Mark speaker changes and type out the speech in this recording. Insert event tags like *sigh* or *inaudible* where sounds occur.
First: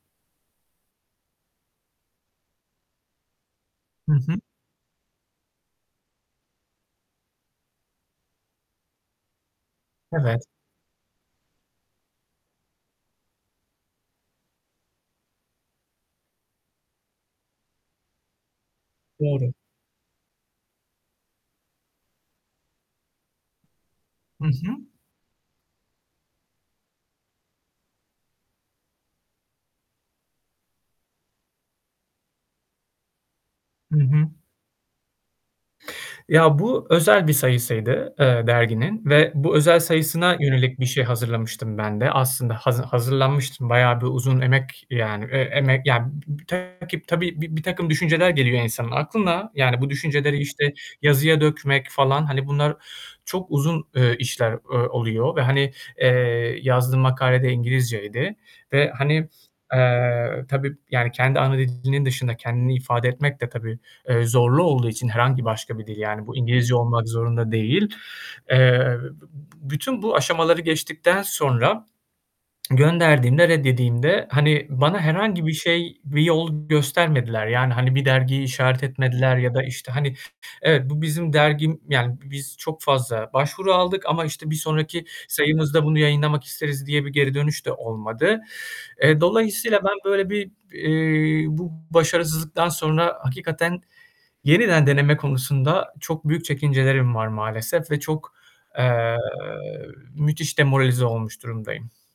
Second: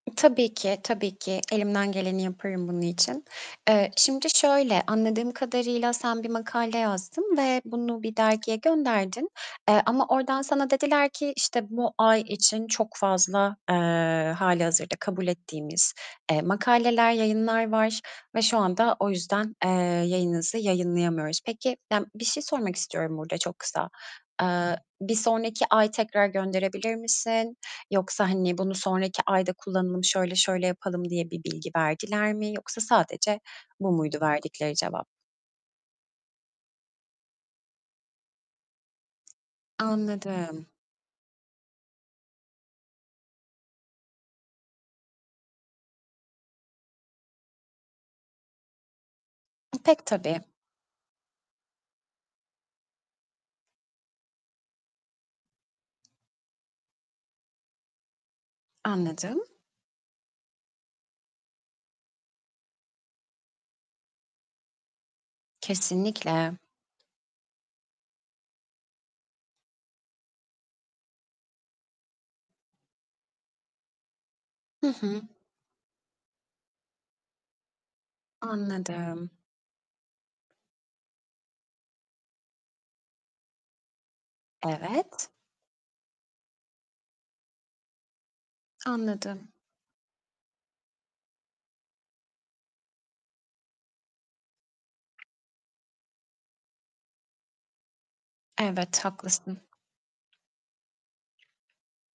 Speaker 1: Tabii ki, tabii ki elimden geleni yaparım bunun için. Eee
Speaker 2: Hı
Speaker 1: şimdi
Speaker 2: hı.
Speaker 1: şöyle, anladığım kadarıyla sen bir makale yazdın ve bunu bir dergiye gönderdin, eee, ama
Speaker 2: Evet.
Speaker 1: oradan sana dediler ki, işte, bu ay için çok fazla, eee, halihazırda kabul ettiğimiz, eee, makaleler, yayınlar var ve şu anda o
Speaker 2: Doğru.
Speaker 1: yüzden, eee, yayınınızı yayımlayamıyoruz. Peki, ya bir şey sormak istiyorum burada çok kısa.
Speaker 2: Hı hı.
Speaker 1: Eee, bir sonraki ay tekrar gönderebilir misin, yoksa hani bunu sonraki ayda kullanalım şöyle şöyle yapalım diye bir bilgi verdiler mi yoksa sadece bu
Speaker 2: Hı
Speaker 1: muydu
Speaker 2: hı.
Speaker 1: verdikleri cevap?
Speaker 2: Ya bu özel bir sayısıydı, eee, derginin ve bu özel sayısına
Speaker 1: Anladım.
Speaker 2: yönelik bir şey hazırlamıştım ben de. Aslında hazı hazırlanmıştım, bayağı bir uzun emek yani, eee, emek yani b b takip tabii bir birtakım düşünceler geliyor insanın aklına yani bu
Speaker 1: Pek
Speaker 2: düşünceleri,
Speaker 1: tabii.
Speaker 2: işte, yazıya dökmek falan, hani, bunlar çok uzun, eee, işler o oluyor ve, hani, eee, yazdığım makale de İngilizceydi ve, hani,
Speaker 1: Anladım.
Speaker 2: eee, tabii, yani, kendi ana dilinin dışında kendini ifade etmek de tabii, eee, zorlu olduğu için herhangi başka bir dil yani bu
Speaker 1: Kesinlikle.
Speaker 2: İngilizce olmak zorunda değil. Eee, b b bütün bu aşamaları geçtikten sonra *smacks lips* gönderdiğimde, red yediğimde, hani,
Speaker 1: Hı
Speaker 2: bana
Speaker 1: hı.
Speaker 2: herhangi bir şey, bir yol göstermediler yani, hani, bir dergiyi işaret
Speaker 1: Anladım.
Speaker 2: etmediler ya da, işte, hani, evet bu bizim dergim yani, biz çok fazla başvuru aldık ama, işte, bir sonraki
Speaker 1: Evet.
Speaker 2: sayımızda bunu yayınlamak isteriz, diye bir geri dönüş de olmadı. Eee,
Speaker 1: Anladım.
Speaker 2: dolayısıyla ben böyle bir, eee, bu başarısızlıktan sonra hakikaten yeniden deneme konusunda çok büyük çekincelerim var maalesef ve çok,
Speaker 1: Evet
Speaker 2: eee,
Speaker 1: ,haklısın.
Speaker 2: müthiş demoralize olmuş durumdayım.